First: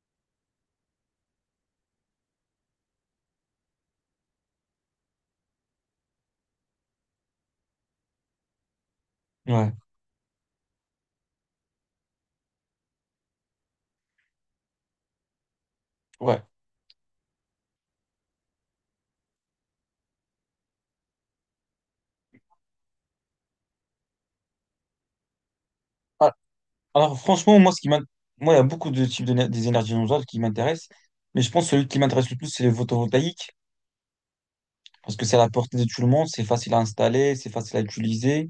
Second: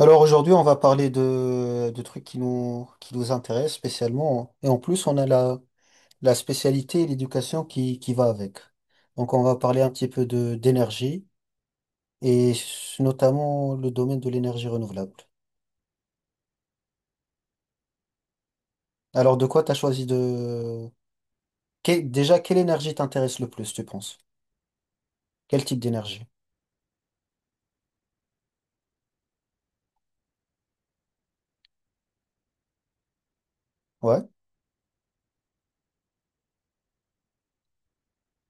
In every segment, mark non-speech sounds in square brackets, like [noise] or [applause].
Alors aujourd'hui, on va parler de trucs qui nous intéressent spécialement. Et en plus, on a la spécialité et l'éducation qui va avec. Donc on va Ouais, parler un petit peu d'énergie et notamment le domaine de l'énergie renouvelable. ouais. Alors de quoi t'as choisi déjà, quelle énergie t'intéresse le plus, tu penses? Quel type d'énergie? Ah, Alors, franchement, moi, moi, il y a beaucoup de des énergies renouvelables qui m'intéressent, mais je pense que celui qui m'intéresse le plus, c'est le photovoltaïque, Ouais. parce que c'est à la portée de tout le monde, c'est facile à installer, c'est facile à utiliser.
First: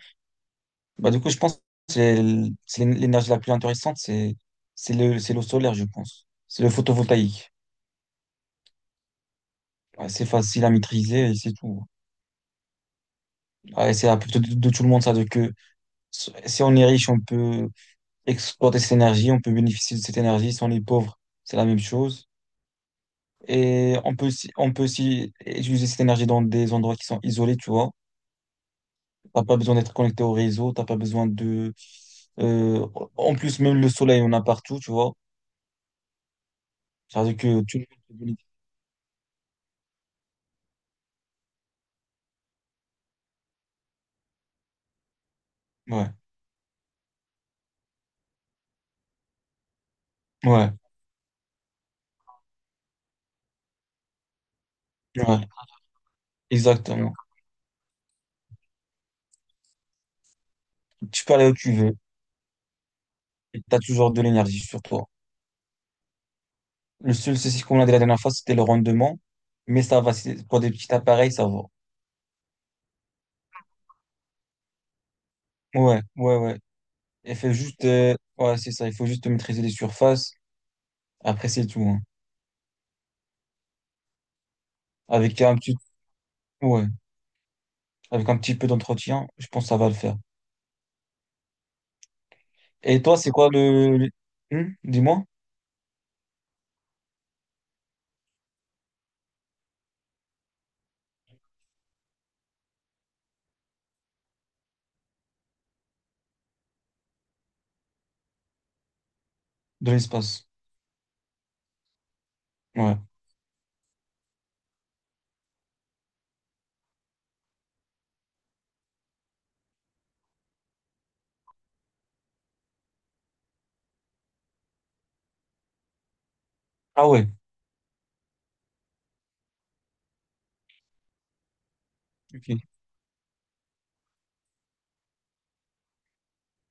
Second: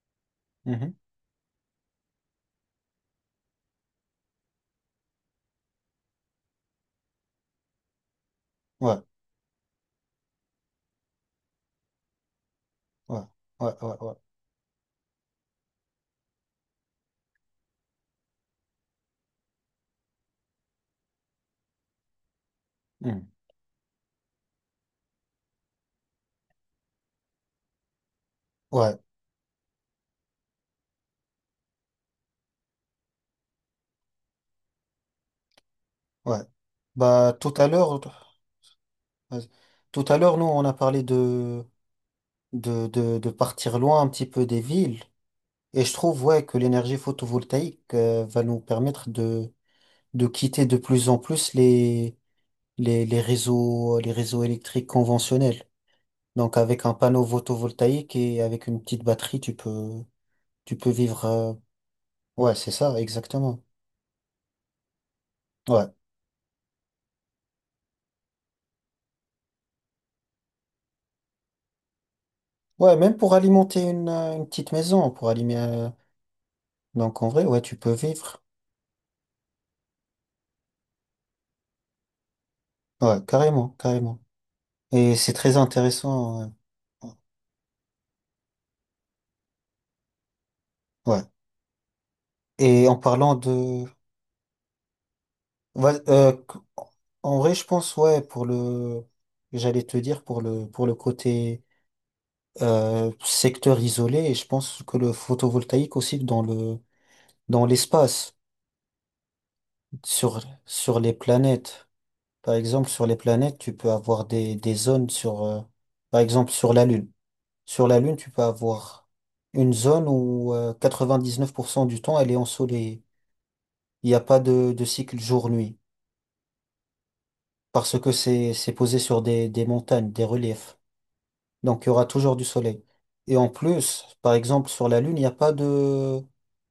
Mhm. Du coup, je pense que c'est l- c'est l'é- l'énergie la plus intéressante, c'est l'eau solaire, je pense. C'est le photovoltaïque. Ouais. Ouais, c'est facile à maîtriser et c'est tout. Ouais. Ouais. Ouais, Ouais. c'est à Ouais. la portée de tout le monde, ça, si on est riche, on peut exploiter cette énergie, on peut bénéficier de cette énergie. Si on est pauvre, c'est la même chose. Mhm. Et on peut aussi utiliser cette énergie dans des endroits qui sont isolés, tu vois. Ouais. T'as pas besoin d'être connecté au réseau, t'as pas besoin de... euh, en plus, même le soleil, on a partout, tu vois. Ouais. Bah C'est-à-dire tout que à tu... l'heure, vas-y. Tout à l'heure, nous, on a parlé de partir loin un petit peu des villes. Et je Ouais, trouve, ouais, que l'énergie photovoltaïque va nous permettre de quitter ouais, de plus en plus les réseaux électriques ouais, conventionnels. Donc avec un exactement. panneau photovoltaïque et avec une petite batterie, tu peux vivre. Tu peux aller où tu veux, Ouais, c'est ça, et exactement. t'as toujours de l'énergie sur toi. Ouais. Le seul souci qu'on a de la dernière fois, c'était le rendement, mais ça va, pour des petits appareils, ça va. Ouais, même pour alimenter une petite maison, pour alimenter. Ouais, ouais, ouais. Donc en vrai, ouais, tu peux vivre. C'est ça, il faut juste maîtriser les surfaces. Après, c'est tout, hein. Ouais, carrément, carrément. Et c'est Avec très un petit... intéressant. Ouais. Ouais. Avec un petit peu d'entretien, je pense que ça va le faire. Ouais. Et en Et toi, c'est parlant quoi de, le- Hmm dis-moi. ouais, en vrai, je pense, ouais, pour le, j'allais te dire, pour le côté secteur isolé, et je pense que le photovoltaïque aussi dans l'espace, De sur, l'espace. sur les planètes. Par exemple, Ouais. sur les planètes, tu peux avoir des zones par exemple, sur la Lune. Sur la Lune, tu peux avoir une zone où 99% du temps, elle est ensoleillée. Il n'y a pas de cycle jour-nuit, Ah ouais. parce que c'est posé sur des montagnes, des reliefs. Donc, il y aura toujours du Ok. soleil. Et en plus, par exemple, sur la Lune, il n'y a pas de,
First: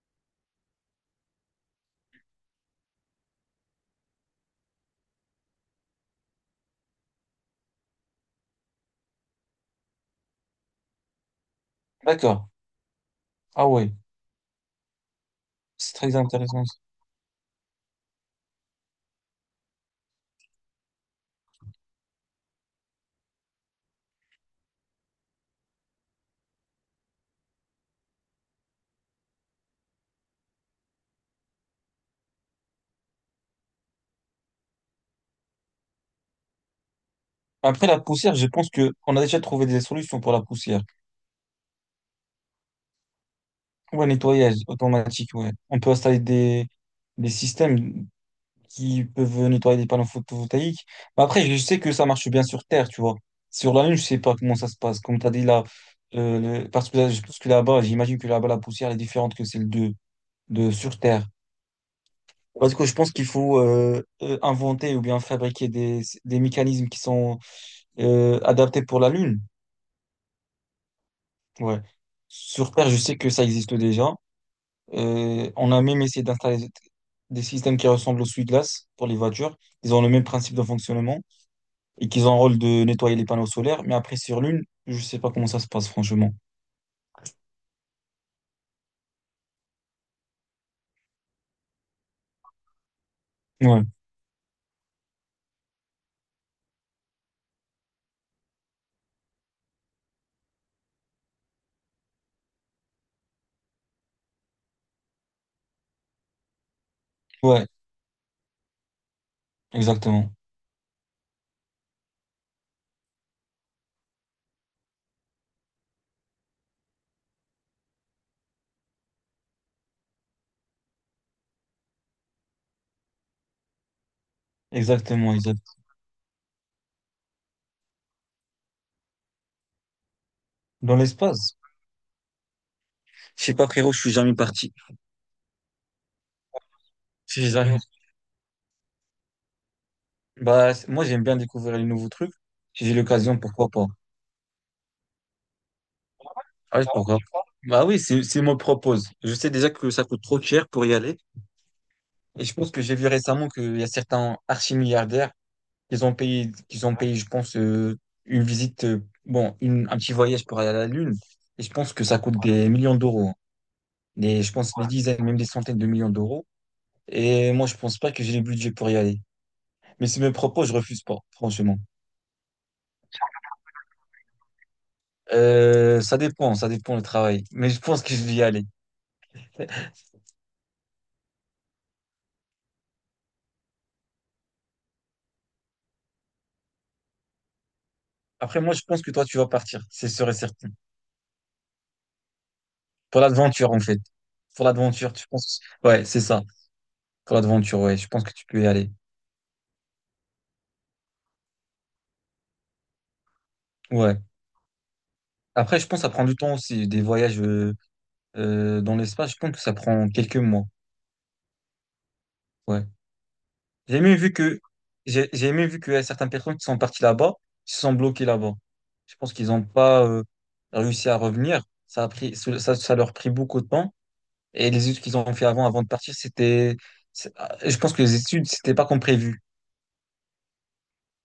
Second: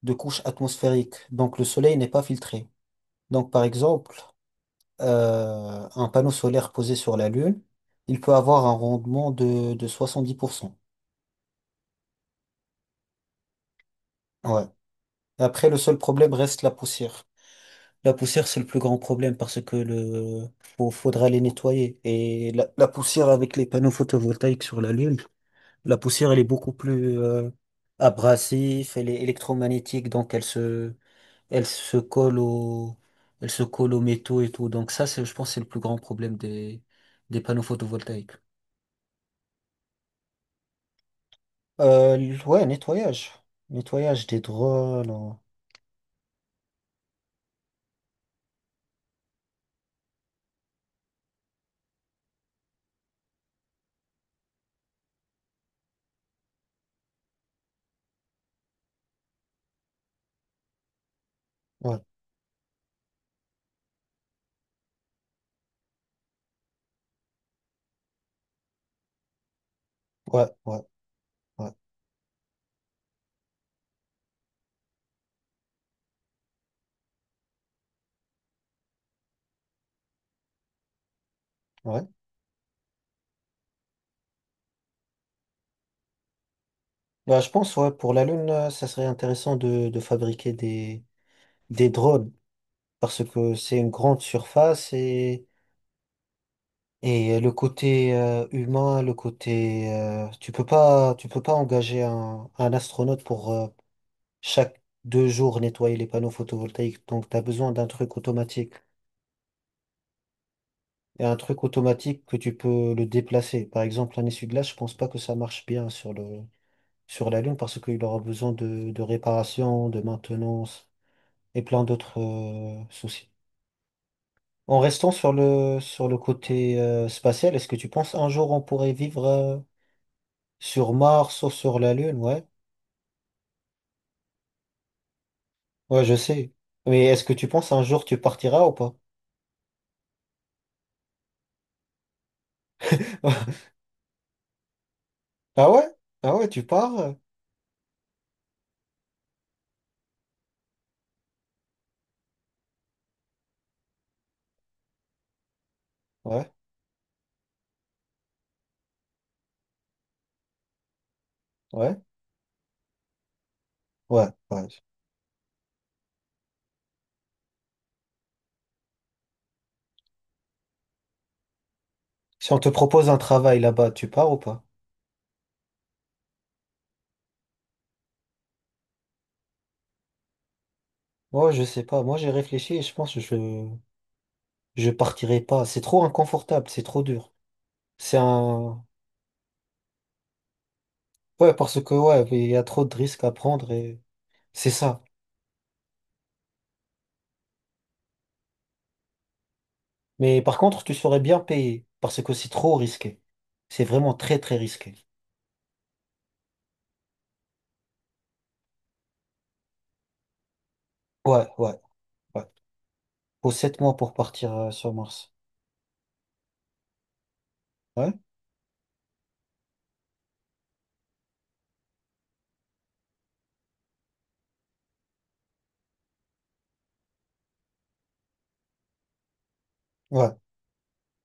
de couche atmosphérique. Donc, le soleil n'est pas filtré. Donc, par exemple, un panneau solaire posé sur la Lune, il peut avoir un rendement de 70%. D'accord. Ah ouais. Ouais. Et après, le C'est seul très problème reste intéressant, la ça. poussière. La poussière, c'est le plus grand problème parce que faudra les nettoyer. Et la poussière avec les panneaux photovoltaïques sur la Lune. La poussière, elle est beaucoup plus abrasive, elle est électromagnétique, donc elle se colle au, elle se colle aux métaux et tout. Donc ça, c'est, je pense, que c'est le plus grand problème des panneaux Après, la photovoltaïques. poussière, je pense que on a déjà trouvé des solutions pour la poussière. Euh, ouais, nettoyage, Ouais, nettoyage des nettoyage drones. Automatique, ouais. On peut installer des systèmes qui peuvent nettoyer des panneaux photovoltaïques. Mais après, je sais que ça marche bien sur Terre, tu vois. Sur la Lune, je sais pas comment ça se passe. Comme tu as dit là, parce que là, je pense que là-bas, j'imagine que là-bas, la poussière elle est différente que celle de sur Terre. Ouais, Parce que je pense qu'il faut inventer ou bien fabriquer des mécanismes qui sont adaptés pour la Lune. ouais, ouais, ouais, Ouais. Sur Terre, je sais que ça existe déjà. On a même essayé d'installer des systèmes qui ressemblent aux essuie-glace pour les voitures. Ils ont le même principe de fonctionnement ouais. et qu'ils ont un rôle de nettoyer les panneaux solaires. Mais après, sur Lune, je sais pas comment ça se passe, franchement. Bah, je pense, ouais, pour la Lune, ça serait intéressant de fabriquer des drones parce que c'est Ouais, une grande surface. Et le côté humain, le côté tu peux pas engager un astronaute pour chaque 2 jours nettoyer les panneaux photovoltaïques. Donc tu as ouais, besoin d'un truc automatique. exactement. Et un truc automatique que tu peux le déplacer. Par exemple, un essuie-glace, je pense pas que ça marche bien sur la Lune parce qu'il aura besoin de réparation, de maintenance et plein d'autres soucis. En restant sur Exactement, exact. le sur le côté spatial, est-ce que tu penses un jour on pourrait vivre sur Dans Mars ou l'espace. sur la Lune, ouais? Je sais pas, frérot, je suis jamais parti. Ouais, je sais. Mais est-ce que Je tu suis penses jamais un jour tu partiras ou pas? Bah, moi, j'aime bien découvrir les nouveaux trucs. Si j'ai l'occasion, [laughs] pourquoi pas? Ah ouais? Ah ouais, tu Ah, Ah, pars? Pourquoi tu Bah oui, si on me le propose. Je sais déjà que ça coûte trop cher pour y aller. Et je pense que j'ai vu récemment qu'il y a certains archi-milliardaires Ouais, qu'ils ont payé, je pense, une visite, un petit voyage pour aller à la Lune. Et je pense ouais, que ça coûte des millions d'euros, hein. ouais, Des, je ouais. pense des dizaines, même des centaines de millions d'euros. Et moi, je pense pas que j'ai le budget pour y aller. Mais si me le propose, je refuse pas, franchement. Si on te propose un travail là-bas, tu pars ou pas? Ça dépend, ça dépend le travail. Mais je pense que je vais y aller. Moi, je sais pas. Moi, j'ai réfléchi et je pense que je partirai pas. C'est trop inconfortable, c'est trop dur. C'est Après, moi, je un pense que toi, tu vas partir. C'est sûr et certain. Ouais, parce que ouais, il y a trop de Pour risques à prendre l'aventure, en et fait. Pour c'est ça. l'aventure, tu penses. Ouais, c'est ça. Pour l'aventure, ouais. Je pense que tu peux y aller. Mais par contre, tu serais bien payé parce que c'est trop risqué. C'est vraiment Ouais. très très risqué. Après, je pense que ça prend du temps aussi. Des voyages dans l'espace, je pense que ça prend quelques mois. Ouais, ouais, ouais. Ouais. Faut 7 mois J'ai pour même vu partir que, sur Mars. j'ai même vu qu'il y a certaines personnes qui sont parties là-bas, qui se sont Ouais? bloquées là-bas. Je pense qu'ils n'ont pas réussi à revenir. Ça leur a pris beaucoup de temps. Et les études qu'ils ont fait avant, avant de partir, je pense que les études, c'était pas comme prévu. Ouais.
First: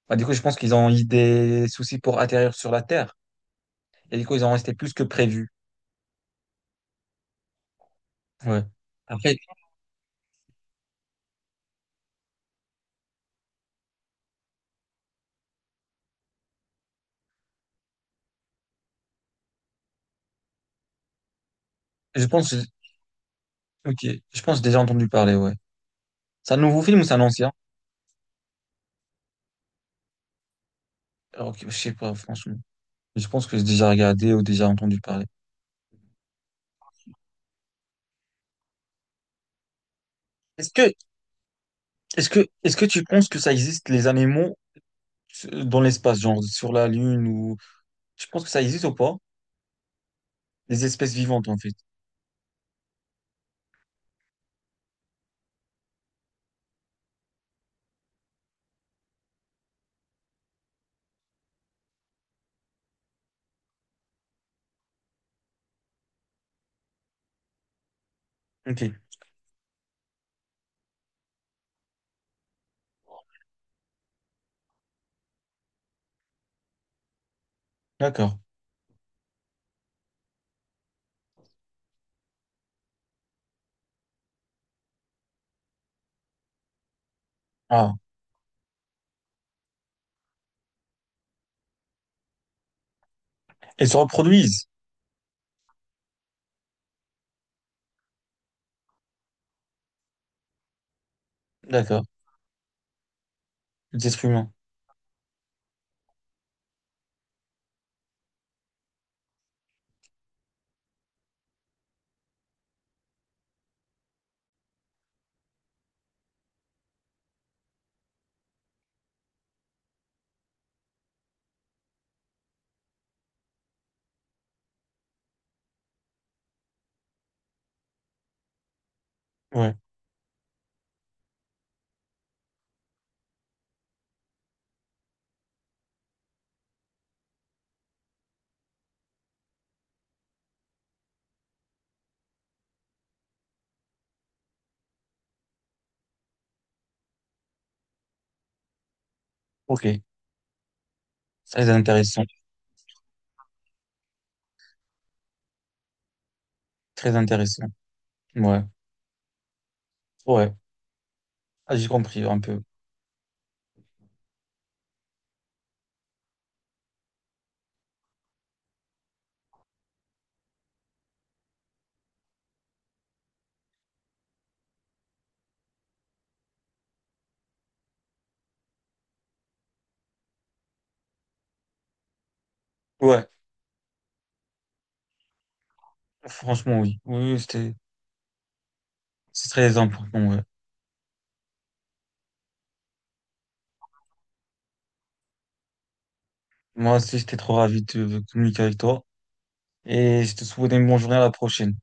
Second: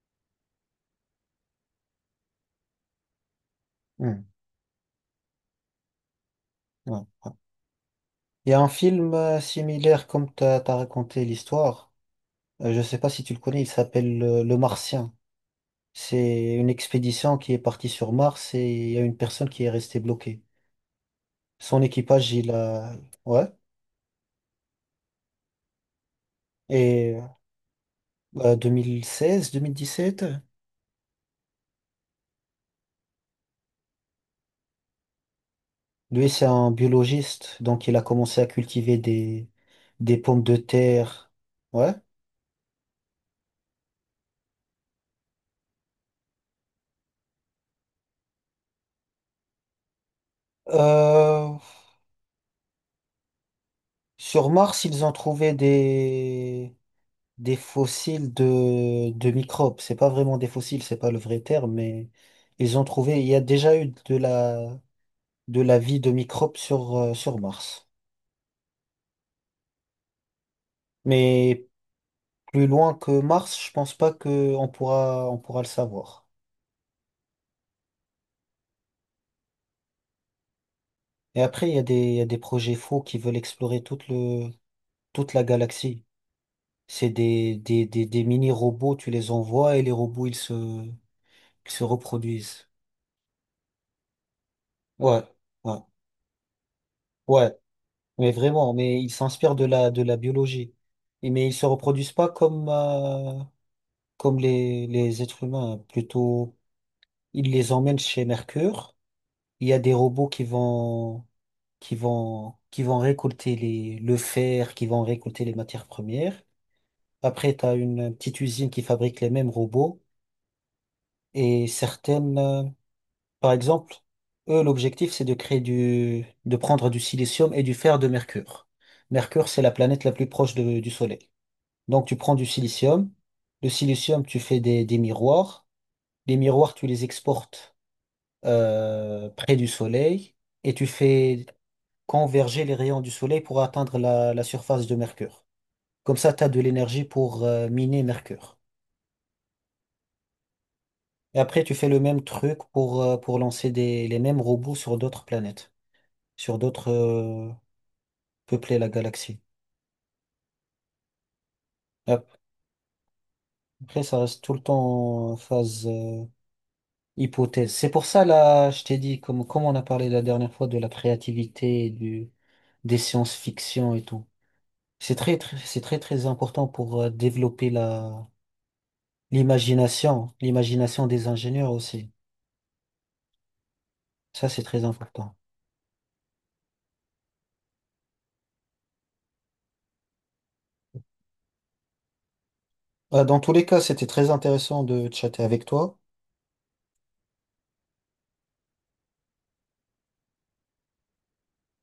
Bah, du coup, je pense qu'ils ont eu des soucis pour atterrir sur la Terre. Et Hmm. du coup, ils ont resté plus que prévu. Ouais. Ouais. Il y a Ouais. un film Après, similaire comme t'as raconté l'histoire. Je sais pas si tu le connais, il s'appelle Le Martien. C'est une expédition qui est partie sur Mars et il y a une personne qui est restée bloquée. Son je équipage, il pense, a... Ouais. ok, je pense que j'ai déjà entendu parler, ouais. C'est un nouveau film ou c'est Et un ancien? 2016, 2017, Alors, ok, je sais pas, franchement. Je pense que j'ai déjà regardé ou déjà entendu parler. lui, c'est un biologiste, donc il a commencé à cultiver des pommes de Est-ce que, terre. Ouais. Est-ce que tu penses que ça existe, les animaux dans l'espace, genre sur la Lune ou, tu penses que ça existe ou pas? Les espèces vivantes, Euh, en fait. Sur Mars, ils ont trouvé des fossiles de microbes. C'est pas vraiment des fossiles, c'est pas le vrai terme, mais ils ont trouvé, il y a déjà eu de la vie de microbes sur Mars. Ok, Mais plus loin que Mars, je pense pas que on pourra le savoir. d'accord. Et après, il y a des projets faux qui veulent explorer toute la galaxie. C'est des, des, Ah. des, des mini-robots, tu les envoies et les robots, ils se reproduisent. Elles se reproduisent. Ouais. Ouais. Ouais, mais vraiment, mais ils s'inspirent de la biologie. Mais ils se D'accord. reproduisent pas comme, euh, Les êtres comme humains. les êtres humains. Hein. Plutôt, ils les emmènent chez Mercure. Il y a des robots qui vont, qui vont récolter le fer, qui vont récolter les matières premières. Après, tu as une petite usine qui fabrique les mêmes robots. Et certaines, par exemple, eux, l'objectif, c'est de prendre du silicium et du fer de Mercure. Mercure, c'est la Ouais. planète la plus proche du Soleil. Donc, tu prends du silicium. Le silicium, tu fais des miroirs. Les miroirs, tu les exportes près du soleil et tu fais converger les rayons du soleil pour atteindre la surface de Mercure. Comme ça, tu as de l'énergie pour miner Mercure. Ok. Et après, Très tu fais le même intéressant. truc pour lancer les mêmes robots sur d'autres planètes, sur d'autres Très intéressant. Ouais, peupler la galaxie. ouais. Ah, j'ai compris Ap- un peu. Après, ça reste tout le temps en phase. Hypothèse. C'est pour ça, là, je t'ai dit, comme on a parlé la dernière fois de la créativité et des sciences-fiction et tout. C'est très, très important pour développer l'imagination des ingénieurs aussi. Ouais, Ça, c'est très important. franchement, oui. Oui, c'est très important, ouais. Dans tous les cas, c'était très intéressant de chatter avec toi. Moi aussi, j'étais trop ravi de communiquer avec toi. Et je te souhaite une bonne journée à la prochaine.